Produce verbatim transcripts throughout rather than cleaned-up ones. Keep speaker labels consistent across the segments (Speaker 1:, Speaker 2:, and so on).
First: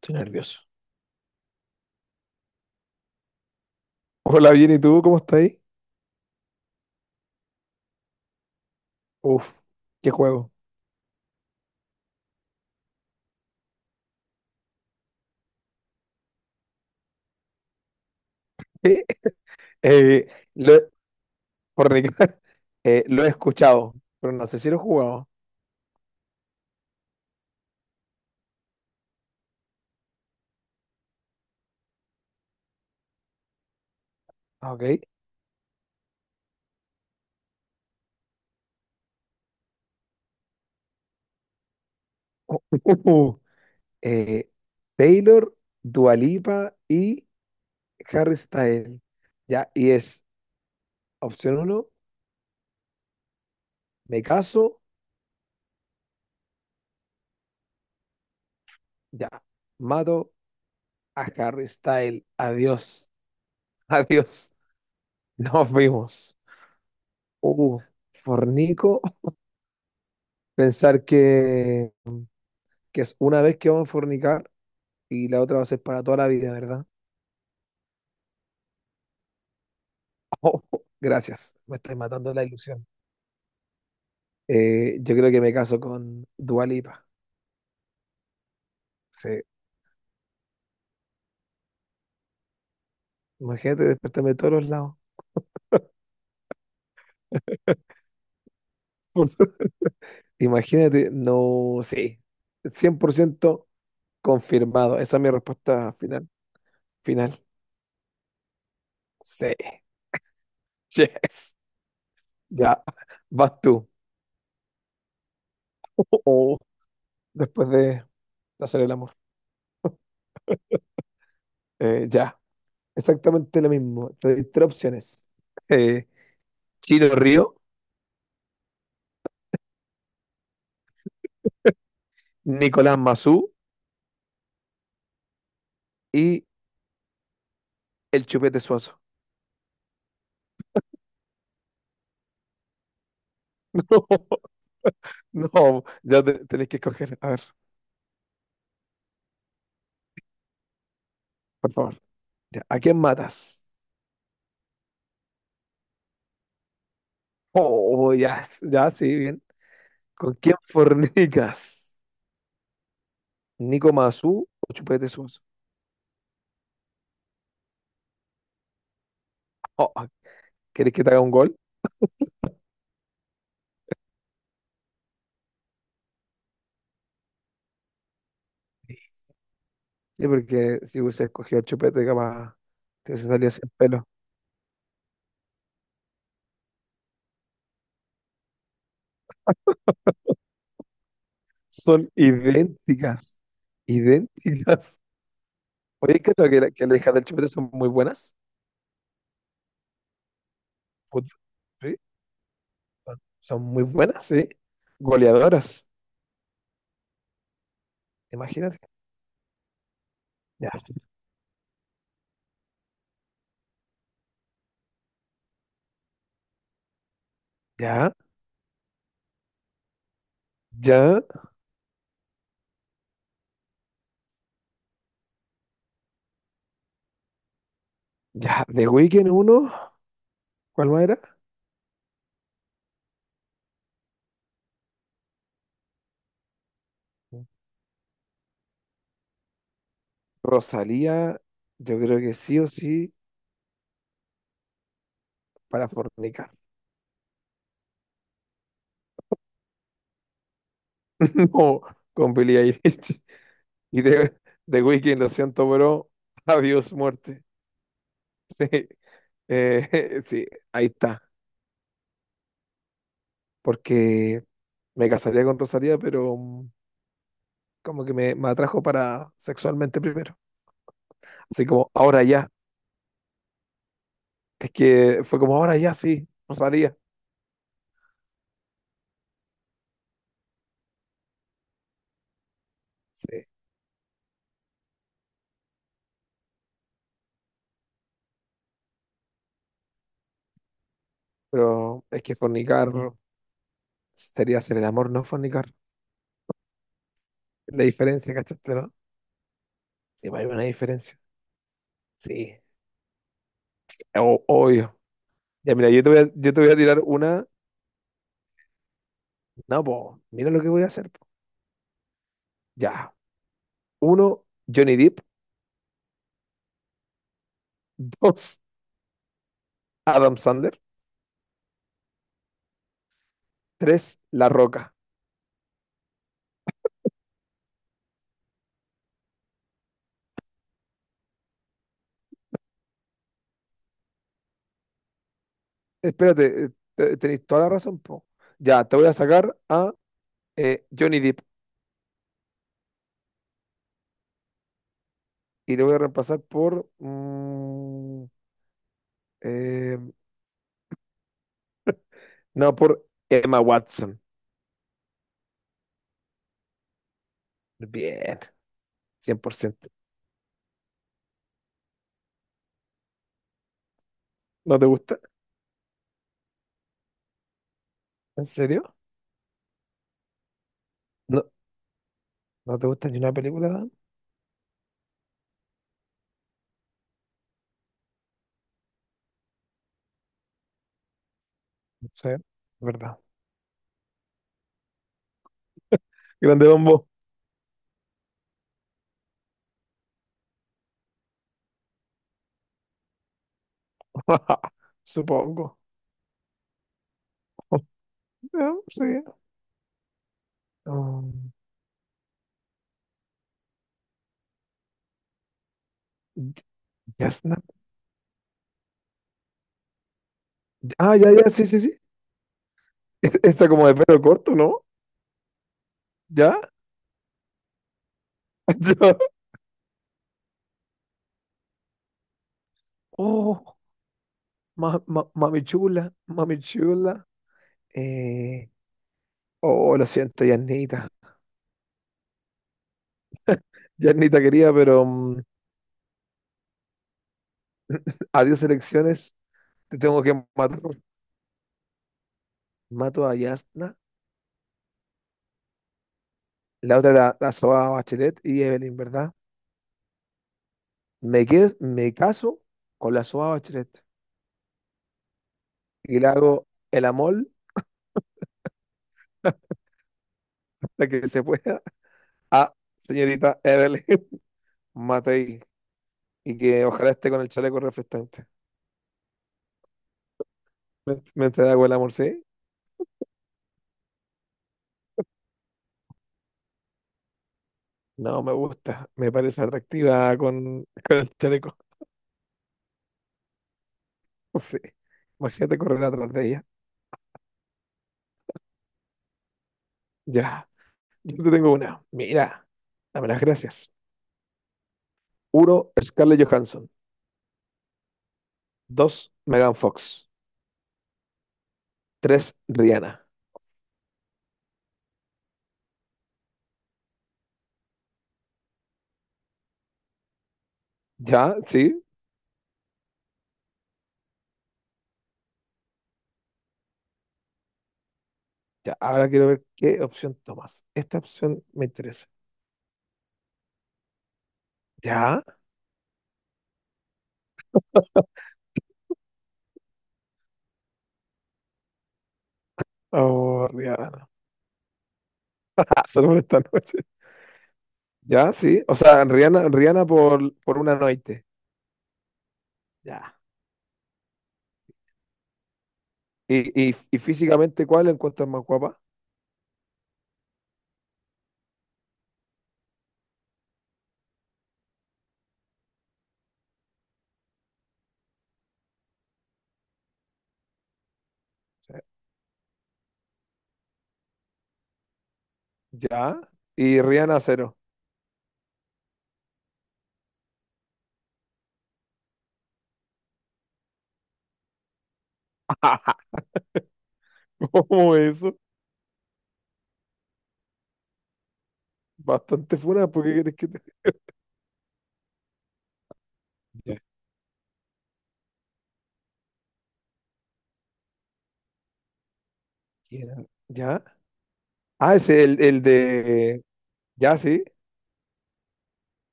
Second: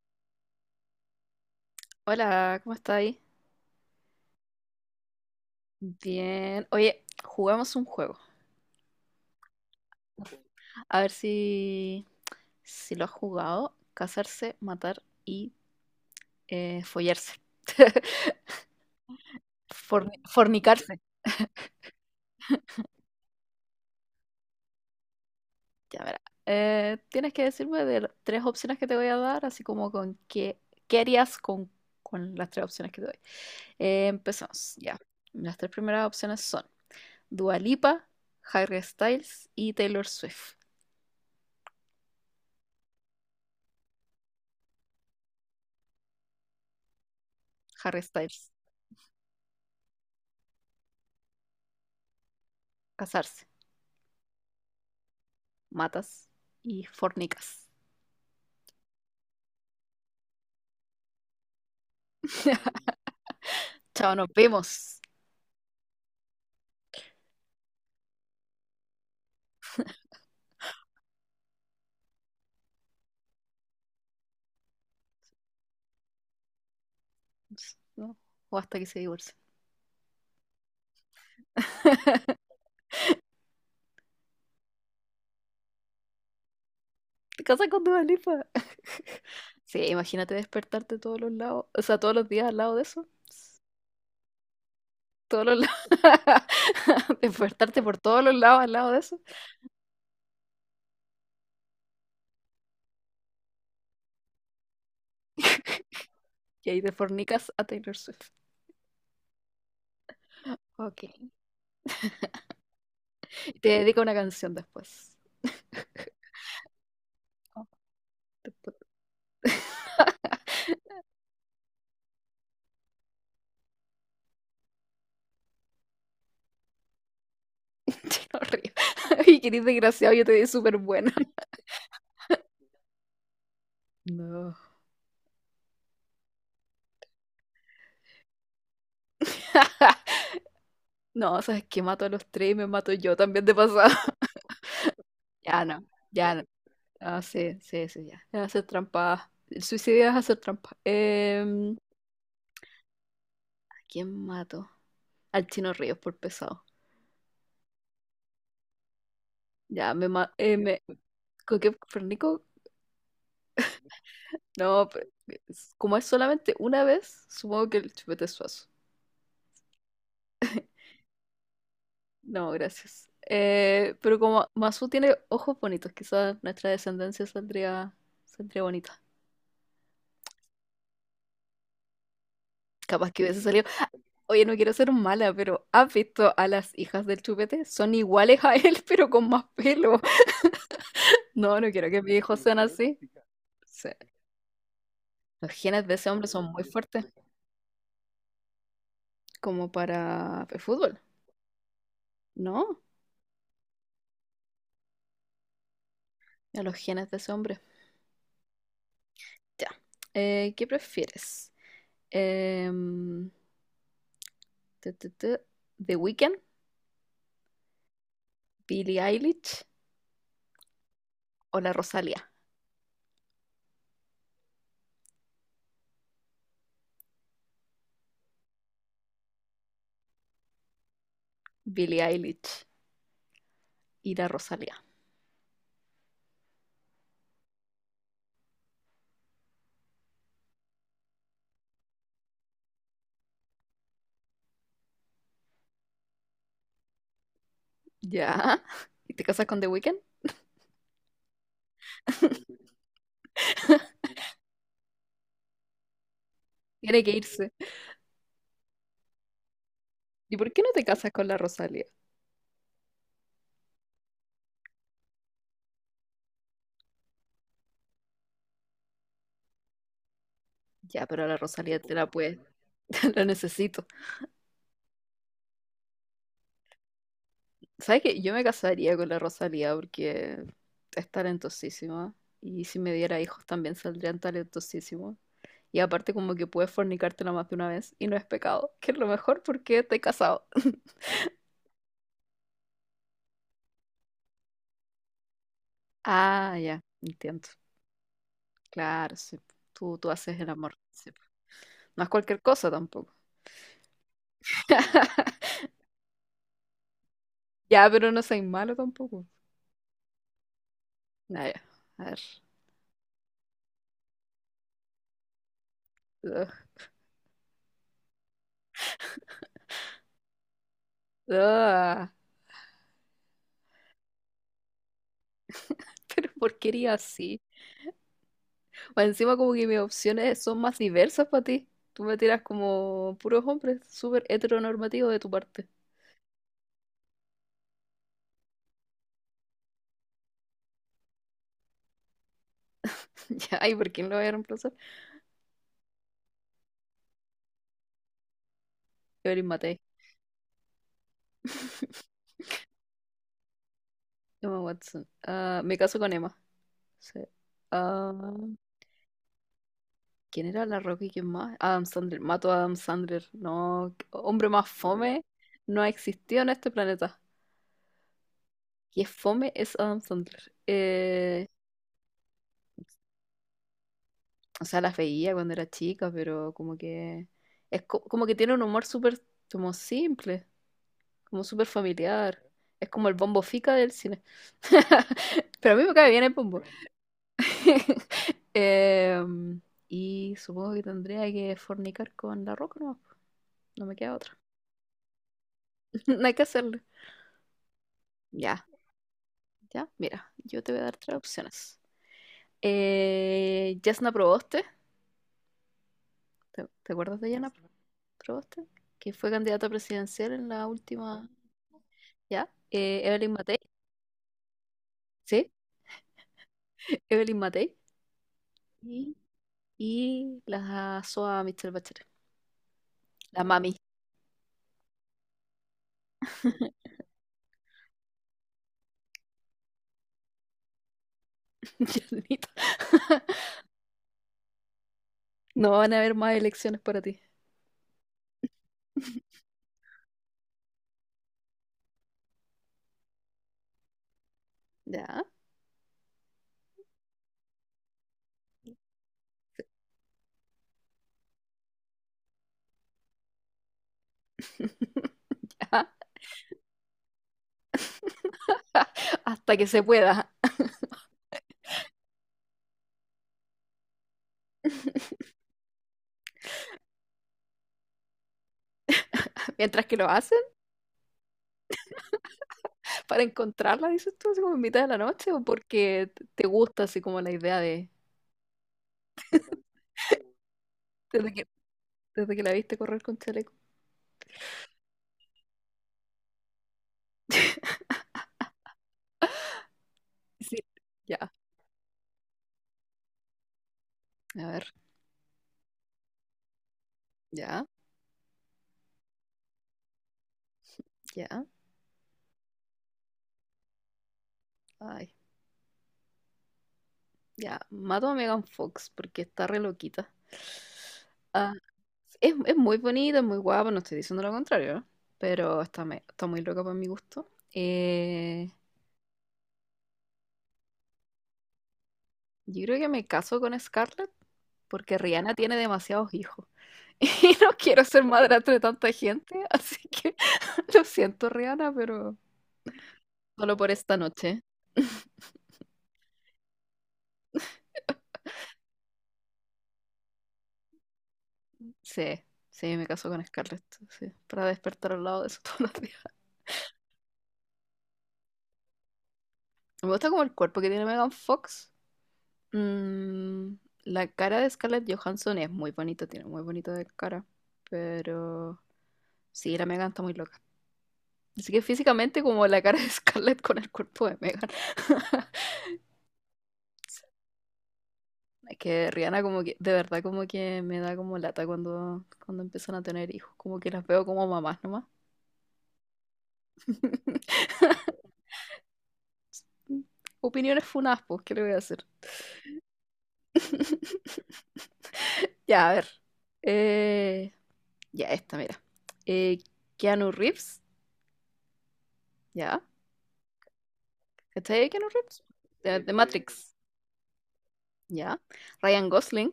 Speaker 1: Estoy nervioso.
Speaker 2: Hola, ¿cómo estáis?
Speaker 1: Hola, bien, ¿y tú? ¿Cómo estás ahí?
Speaker 2: Bien. Oye, jugamos un juego.
Speaker 1: Uf, qué juego.
Speaker 2: A ver si, si lo has jugado. Casarse, matar y eh, follarse.
Speaker 1: Eh,
Speaker 2: Forni-
Speaker 1: eh, lo,
Speaker 2: fornicarse.
Speaker 1: por Ricardo, eh, lo he escuchado, pero no sé si lo he jugado.
Speaker 2: Ya verá. Eh, tienes que decirme de las tres opciones que te voy a dar, así como con qué, qué harías con, con las tres opciones que te doy. Eh,
Speaker 1: Ah,
Speaker 2: empezamos, ya.
Speaker 1: ok.
Speaker 2: Las tres primeras opciones son Dua Lipa, Harry Styles y Taylor Swift.
Speaker 1: Eh, Taylor, Dua Lipa y
Speaker 2: Harry
Speaker 1: Harry
Speaker 2: Styles,
Speaker 1: Styles. Ya, y es opción uno,
Speaker 2: casarse.
Speaker 1: me caso,
Speaker 2: Matas y fornicas.
Speaker 1: ya, mato a Harry Styles. Adiós,
Speaker 2: Chao, nos
Speaker 1: adiós,
Speaker 2: vemos.
Speaker 1: nos vimos. Uh, Fornico, pensar que que es una vez que vamos a fornicar y la otra va a ser para toda la vida, ¿verdad?
Speaker 2: ¿No? O hasta que se divorcien.
Speaker 1: Oh, gracias, me estáis matando la ilusión. Eh, yo creo que me caso con Dua Lipa.
Speaker 2: Te casas con Dua Lipa.
Speaker 1: Sí.
Speaker 2: Sí, imagínate despertarte todos los lados, o sea, todos los días al lado de eso.
Speaker 1: Imagínate despertarme de todos los lados.
Speaker 2: Todos los lados. Despertarte por todos los lados al lado de eso.
Speaker 1: Imagínate, no, sí, cien por ciento confirmado. Esa es mi respuesta final.
Speaker 2: Y ahí te
Speaker 1: Final,
Speaker 2: fornicas a Taylor Swift.
Speaker 1: sí,
Speaker 2: Ok.
Speaker 1: yes, ya,
Speaker 2: Y
Speaker 1: vas
Speaker 2: te
Speaker 1: tú.
Speaker 2: dedico una canción después. Oh,
Speaker 1: Después de
Speaker 2: después-
Speaker 1: hacer el amor. Eh, ya, Exactamente lo mismo. Te doy tres opciones: Eh, Chino Río,
Speaker 2: Yo no río. Y que eres desgraciado, yo te di súper bueno.
Speaker 1: Nicolás Mazú
Speaker 2: No.
Speaker 1: y el Chupete Suazo.
Speaker 2: No, sabes que mato a los tres y me mato yo también de pasada.
Speaker 1: No,
Speaker 2: Ya no,
Speaker 1: no, ya
Speaker 2: ya no.
Speaker 1: te- tenéis que escoger.
Speaker 2: Ah,
Speaker 1: A ver,
Speaker 2: sí, sí, sí, ya. Es hacer trampa. El suicidio es hacer trampa.
Speaker 1: por
Speaker 2: Em,
Speaker 1: favor. Ya, ¿a quién matas?
Speaker 2: ¿a quién mato? Al Chino Ríos por pesado.
Speaker 1: Oh, ya, ya, sí, bien.
Speaker 2: Ya, me ma
Speaker 1: ¿Con quién
Speaker 2: eh, me ¿Con qué?
Speaker 1: fornicas?
Speaker 2: ¿Fernico?
Speaker 1: ¿Nico Mazú o
Speaker 2: No, pero
Speaker 1: Chupete Suazo?
Speaker 2: es- como es solamente una vez, supongo que el chupete es suazo.
Speaker 1: Oh, ah, ¿querés que te haga un gol?
Speaker 2: No, gracias. Eh, pero como Masu tiene ojos bonitos, quizás nuestra descendencia saldría, saldría bonita.
Speaker 1: Sí, porque si hubiese escogido el Chupete, capaz
Speaker 2: Capaz
Speaker 1: te
Speaker 2: que
Speaker 1: hubiese
Speaker 2: hubiese
Speaker 1: salido
Speaker 2: salido.
Speaker 1: sin pelo.
Speaker 2: Oye, no quiero ser mala, pero ¿has visto a las hijas del chupete? Son iguales a él, pero con más pelo. No, no quiero
Speaker 1: Son
Speaker 2: que mis hijos sean así.
Speaker 1: idénticas.
Speaker 2: Sí.
Speaker 1: Idénticas.
Speaker 2: Los genes de ese
Speaker 1: Oye,
Speaker 2: hombre
Speaker 1: ¿cachai
Speaker 2: son
Speaker 1: que,
Speaker 2: muy
Speaker 1: la- que las
Speaker 2: fuertes,
Speaker 1: hijas del Chupete son muy buenas?
Speaker 2: como para el fútbol,
Speaker 1: Puta, ¿sí?
Speaker 2: ¿no?
Speaker 1: Son son muy buenas, sí. Goleadoras.
Speaker 2: A los genes de ese hombre.
Speaker 1: Imagínate.
Speaker 2: Ya. Eh, ¿qué
Speaker 1: Ya,
Speaker 2: prefieres? Em, tu, tu, tu, ¿The Weeknd,
Speaker 1: ya,
Speaker 2: Billie Eilish
Speaker 1: ya,
Speaker 2: o la Rosalía?
Speaker 1: ya. The Weeknd uno, ¿cuál más era?
Speaker 2: Billie Eilish y la Rosalía.
Speaker 1: Rosalía, yo creo que sí o sí para fornicar.
Speaker 2: ¿Ya? ¿Y te casas con The Weeknd?
Speaker 1: No, con Billie Eilish. Y The, The Weeknd, lo siento, bro. Adiós,
Speaker 2: Tiene que
Speaker 1: muerte.
Speaker 2: irse.
Speaker 1: Sí, eh,
Speaker 2: ¿Y
Speaker 1: sí,
Speaker 2: por qué no te
Speaker 1: ahí
Speaker 2: casas
Speaker 1: está.
Speaker 2: con la Rosalía?
Speaker 1: Porque me casaría con Rosalía, pero mm, como que me, me atrajo para sexualmente primero.
Speaker 2: Ya, pero la
Speaker 1: Así
Speaker 2: Rosalía
Speaker 1: como
Speaker 2: te la
Speaker 1: ahora
Speaker 2: puedes,
Speaker 1: ya.
Speaker 2: la necesito.
Speaker 1: Es que fue como ahora ya sí, no sabía.
Speaker 2: ¿Sabes qué? Yo me casaría con la Rosalía porque es talentosísima y si me diera hijos
Speaker 1: Sí.
Speaker 2: también saldrían talentosísimos. Y aparte como que puedes fornicártela más de una vez y no es pecado, que es lo mejor porque te he casado.
Speaker 1: Pero es que fornicar sería hacer el amor, no fornicar.
Speaker 2: Ah, ya, entiendo.
Speaker 1: La diferencia, ¿cachaste, no?
Speaker 2: Claro, sí. Tú, tú
Speaker 1: Sí,
Speaker 2: haces
Speaker 1: pues hay
Speaker 2: el
Speaker 1: una
Speaker 2: amor. Sí.
Speaker 1: diferencia.
Speaker 2: No es cualquier
Speaker 1: Sí,
Speaker 2: cosa tampoco.
Speaker 1: O- obvio. Ya, mira, yo te voy a, yo te voy a tirar una.
Speaker 2: Ya, pero no soy malo tampoco.
Speaker 1: No, po, mira lo que voy a hacer, po.
Speaker 2: Ah, ya. A ver.
Speaker 1: Ya. Uno, Johnny Depp.
Speaker 2: Ugh.
Speaker 1: Dos, Adam Sandler.
Speaker 2: Ah,
Speaker 1: Tres, La Roca.
Speaker 2: pero porquería así. Más encima como que mis opciones son más diversas para ti. Tú me tiras como puros hombres, súper heteronormativo de tu parte.
Speaker 1: Espérate, eh, te- tenéis toda la razón, po. Ya, te voy a sacar a eh, Johnny Depp
Speaker 2: Ya, ay, ¿por quién lo voy a reemplazar?
Speaker 1: y lo voy a reemplazar por mm,
Speaker 2: Evelyn Matei.
Speaker 1: eh, no, por Emma Watson.
Speaker 2: Emma Watson. Ah, me caso con Emma. Sí. Ah,
Speaker 1: Bien, cien por ciento.
Speaker 2: ¿quién era la Rocky? ¿Quién más? Adam Sandler. Mato a Adam Sandler. No, hombre más
Speaker 1: ¿No te gusta?
Speaker 2: fome no ha existido en este planeta.
Speaker 1: ¿En serio?
Speaker 2: Y es fome es Adam Sandler.
Speaker 1: No,
Speaker 2: Eh,
Speaker 1: ¿no te gusta ni una película, Dan?
Speaker 2: O sea, las veía cuando era chica, pero como que es co- como que tiene un humor súper como simple, como súper
Speaker 1: No sé, es
Speaker 2: familiar. Es como el
Speaker 1: verdad.
Speaker 2: bombo fica del cine. Pero a mí me cae bien el bombo.
Speaker 1: Grande Bombo.
Speaker 2: Em, y supongo que tendría que fornicar con la roca, no, no me queda otra.
Speaker 1: Supongo.
Speaker 2: No hay que hacerlo. Ya,
Speaker 1: Ya, sí.
Speaker 2: ya, mira, yo te voy a dar tres
Speaker 1: Um,
Speaker 2: opciones. Eh, Jasna Proboste, ¿Te, te acuerdas de Yana
Speaker 1: Yasna-
Speaker 2: Proboste? Que fue candidata presidencial en la
Speaker 1: Ah,
Speaker 2: última,
Speaker 1: ya, ya, sí, sí, sí.
Speaker 2: ¿ya? Eh, Evelyn Matei,
Speaker 1: Está como de pelo corto, ¿no?
Speaker 2: ¿sí?
Speaker 1: ¿Ya?
Speaker 2: Evelyn Matei. Y,
Speaker 1: Yo-
Speaker 2: y la S O A Michelle Bachelet. La mami.
Speaker 1: Oh, ma- ma- mami chula, mami chula. Eh, oh, lo siento, Yasnita.
Speaker 2: Yanita.
Speaker 1: Yasnita quería, pero mm,
Speaker 2: No van a haber más elecciones para ti.
Speaker 1: adiós elecciones. Te tengo que matar Mato a Yasna,
Speaker 2: Ya.
Speaker 1: la otra era la Soa Bachelet y Evelyn, ¿verdad? Me, que- me caso con la Soa Bachelet
Speaker 2: Ya.
Speaker 1: y le hago el amor
Speaker 2: Hasta que se pueda.
Speaker 1: hasta que se pueda a señorita Evelyn Matei, y que ojalá esté con el chaleco reflectante.
Speaker 2: Mientras que lo hacen,
Speaker 1: ¿Me, me entrega el amor, sí?
Speaker 2: para encontrarla, dices tú, así como en mitad de la noche, o porque te te gusta así como la idea de...
Speaker 1: No, me gusta, me parece atractiva con, con
Speaker 2: Desde
Speaker 1: el
Speaker 2: que,
Speaker 1: chaleco,
Speaker 2: desde que la viste correr con chaleco.
Speaker 1: sí. Imagínate correr atrás de ella.
Speaker 2: Sí.
Speaker 1: Ya,
Speaker 2: Ya.
Speaker 1: yo te tengo una. Mira, dame las gracias.
Speaker 2: A ver.
Speaker 1: Uno, Scarlett Johansson.
Speaker 2: Ya,
Speaker 1: Dos, Megan Fox.
Speaker 2: ya.
Speaker 1: Tres, Rihanna.
Speaker 2: Ay, ya. Mato a Megan Fox porque está re loquita. Ah,
Speaker 1: Ya, sí.
Speaker 2: es, es muy bonita, es muy guapa, no estoy diciendo lo contrario, ¿no? Pero está, me- está muy loca para mi gusto. Eh,
Speaker 1: Ya, ahora quiero ver qué opción tomas. Esta opción me interesa.
Speaker 2: yo creo que me caso con Scarlett porque Rihanna
Speaker 1: Ya.
Speaker 2: tiene demasiados hijos y no quiero ser madrastra de tanta gente, así que lo siento, Rihanna, pero solo
Speaker 1: Oh,
Speaker 2: por esta
Speaker 1: Rihanna.
Speaker 2: noche.
Speaker 1: Ah, solo por esta noche. Ya, sí. O sea, Rihanna, Rihanna por, por una noche.
Speaker 2: Sí, sí, me caso con
Speaker 1: Ya.
Speaker 2: Scarlett, sí, para despertar al lado de su todos los días.
Speaker 1: ¿Y, y, y físicamente cuál la encuentras más guapa?
Speaker 2: Me gusta como el cuerpo que tiene Megan Fox. Mm, la cara de Scarlett Johansson es muy bonita, tiene muy bonita de cara. Pero sí, la Megan está muy loca. Así que
Speaker 1: Sí.
Speaker 2: físicamente como la cara de Scarlett con el cuerpo de Megan.
Speaker 1: Ya. Y Rihanna cero.
Speaker 2: Es que Rihanna como que, de verdad como que me da como lata cuando, cuando empiezan a tener hijos. Como que las veo como mamás nomás.
Speaker 1: ¿Cómo eso?
Speaker 2: Opiniones funas, pues, ¿qué le voy a hacer?
Speaker 1: Bastante funa, ¿por qué querés que te...
Speaker 2: Ya, a ver.
Speaker 1: Ya.
Speaker 2: Eh, Ya, esta, mira. Eh, Keanu Reeves, ya.
Speaker 1: ¿Quién era? ¿Ya?
Speaker 2: ¿Cachai de Keanu
Speaker 1: Ah,
Speaker 2: Reeves?
Speaker 1: es el,
Speaker 2: De,
Speaker 1: el
Speaker 2: de Matrix,
Speaker 1: de... Ya, sí.
Speaker 2: ya. Ryan Gosling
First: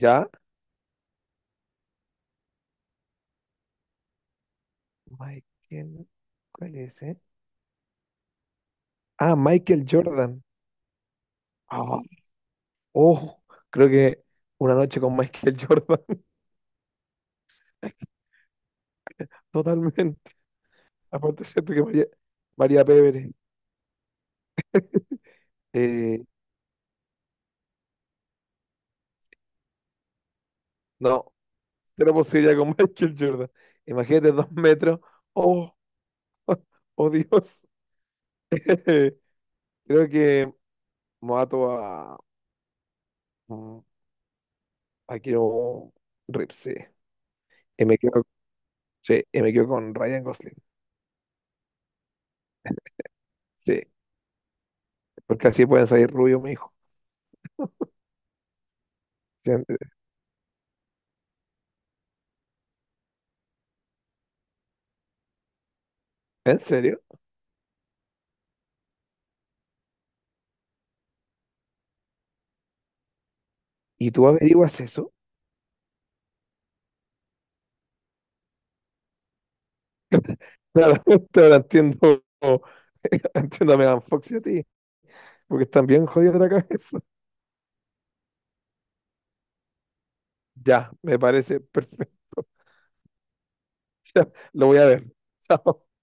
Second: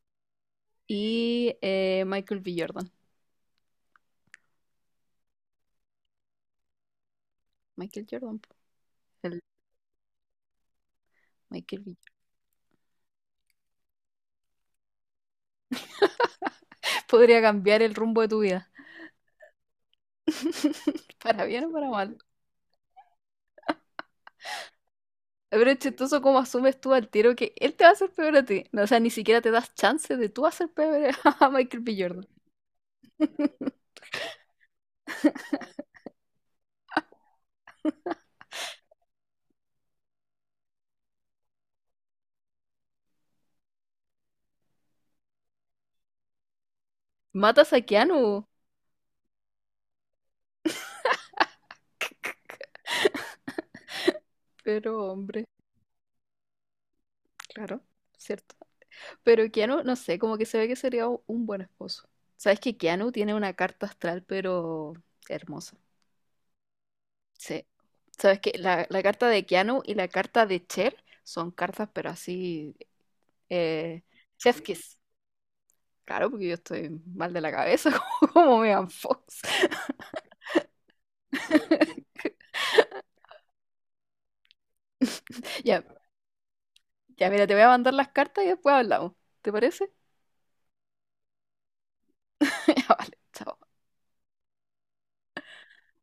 Speaker 1: Ya.
Speaker 2: y eh, Michael B. Jordan.
Speaker 1: Mike, ¿quién? ¿Cuál es, eh?
Speaker 2: Michael Jordan, po,
Speaker 1: Ah,
Speaker 2: el
Speaker 1: Michael Jordan.
Speaker 2: Michael
Speaker 1: Ah,
Speaker 2: B.
Speaker 1: oh, creo que una noche con Michael Jordan.
Speaker 2: Podría cambiar el rumbo de tu vida.
Speaker 1: Totalmente. Aparte,
Speaker 2: Para bien o
Speaker 1: siento que
Speaker 2: para
Speaker 1: María,
Speaker 2: mal.
Speaker 1: María Pérez.
Speaker 2: Pero es chistoso
Speaker 1: eh,
Speaker 2: cómo asumes tú al tiro que él te va a hacer peor a ti. No, o sea, ni siquiera te das chance de tú hacer peor
Speaker 1: no,
Speaker 2: a Michael B.
Speaker 1: cero
Speaker 2: Jordan.
Speaker 1: posibilidad con Michael Jordan. Imagínate dos metros. Oh, oh Dios. Creo que mato a. mm, a Keanu Reeves, sí.
Speaker 2: Matas a
Speaker 1: Y me
Speaker 2: Keanu.
Speaker 1: quedo, sí, y me quedo con Ryan Gosling. Sí,
Speaker 2: Pero, hombre,
Speaker 1: porque así pueden salir rubios, mi hijo.
Speaker 2: claro, cierto. Pero Keanu, no sé, como que se ve que sería u- un buen esposo. Sabes que Keanu tiene una carta astral, pero hermosa.
Speaker 1: ¿En serio?
Speaker 2: Sí. Sabes que la, la carta de Keanu y la carta de Cher son cartas, pero así. Eh,
Speaker 1: ¿Y tú
Speaker 2: chef
Speaker 1: averiguas
Speaker 2: kiss.
Speaker 1: eso?
Speaker 2: Claro, porque yo estoy mal de la cabeza, como, como Megan Fox.
Speaker 1: Claro, ahora entiendo, entiendo a Megan Fox y a ti, porque
Speaker 2: Ya,
Speaker 1: están bien jodidos de la cabeza.
Speaker 2: ya, mira, te voy a mandar las cartas y después hablamos. ¿Te parece?
Speaker 1: Ya, me parece perfecto.
Speaker 2: Ya, vale, chao.
Speaker 1: Lo voy a ver. Chao.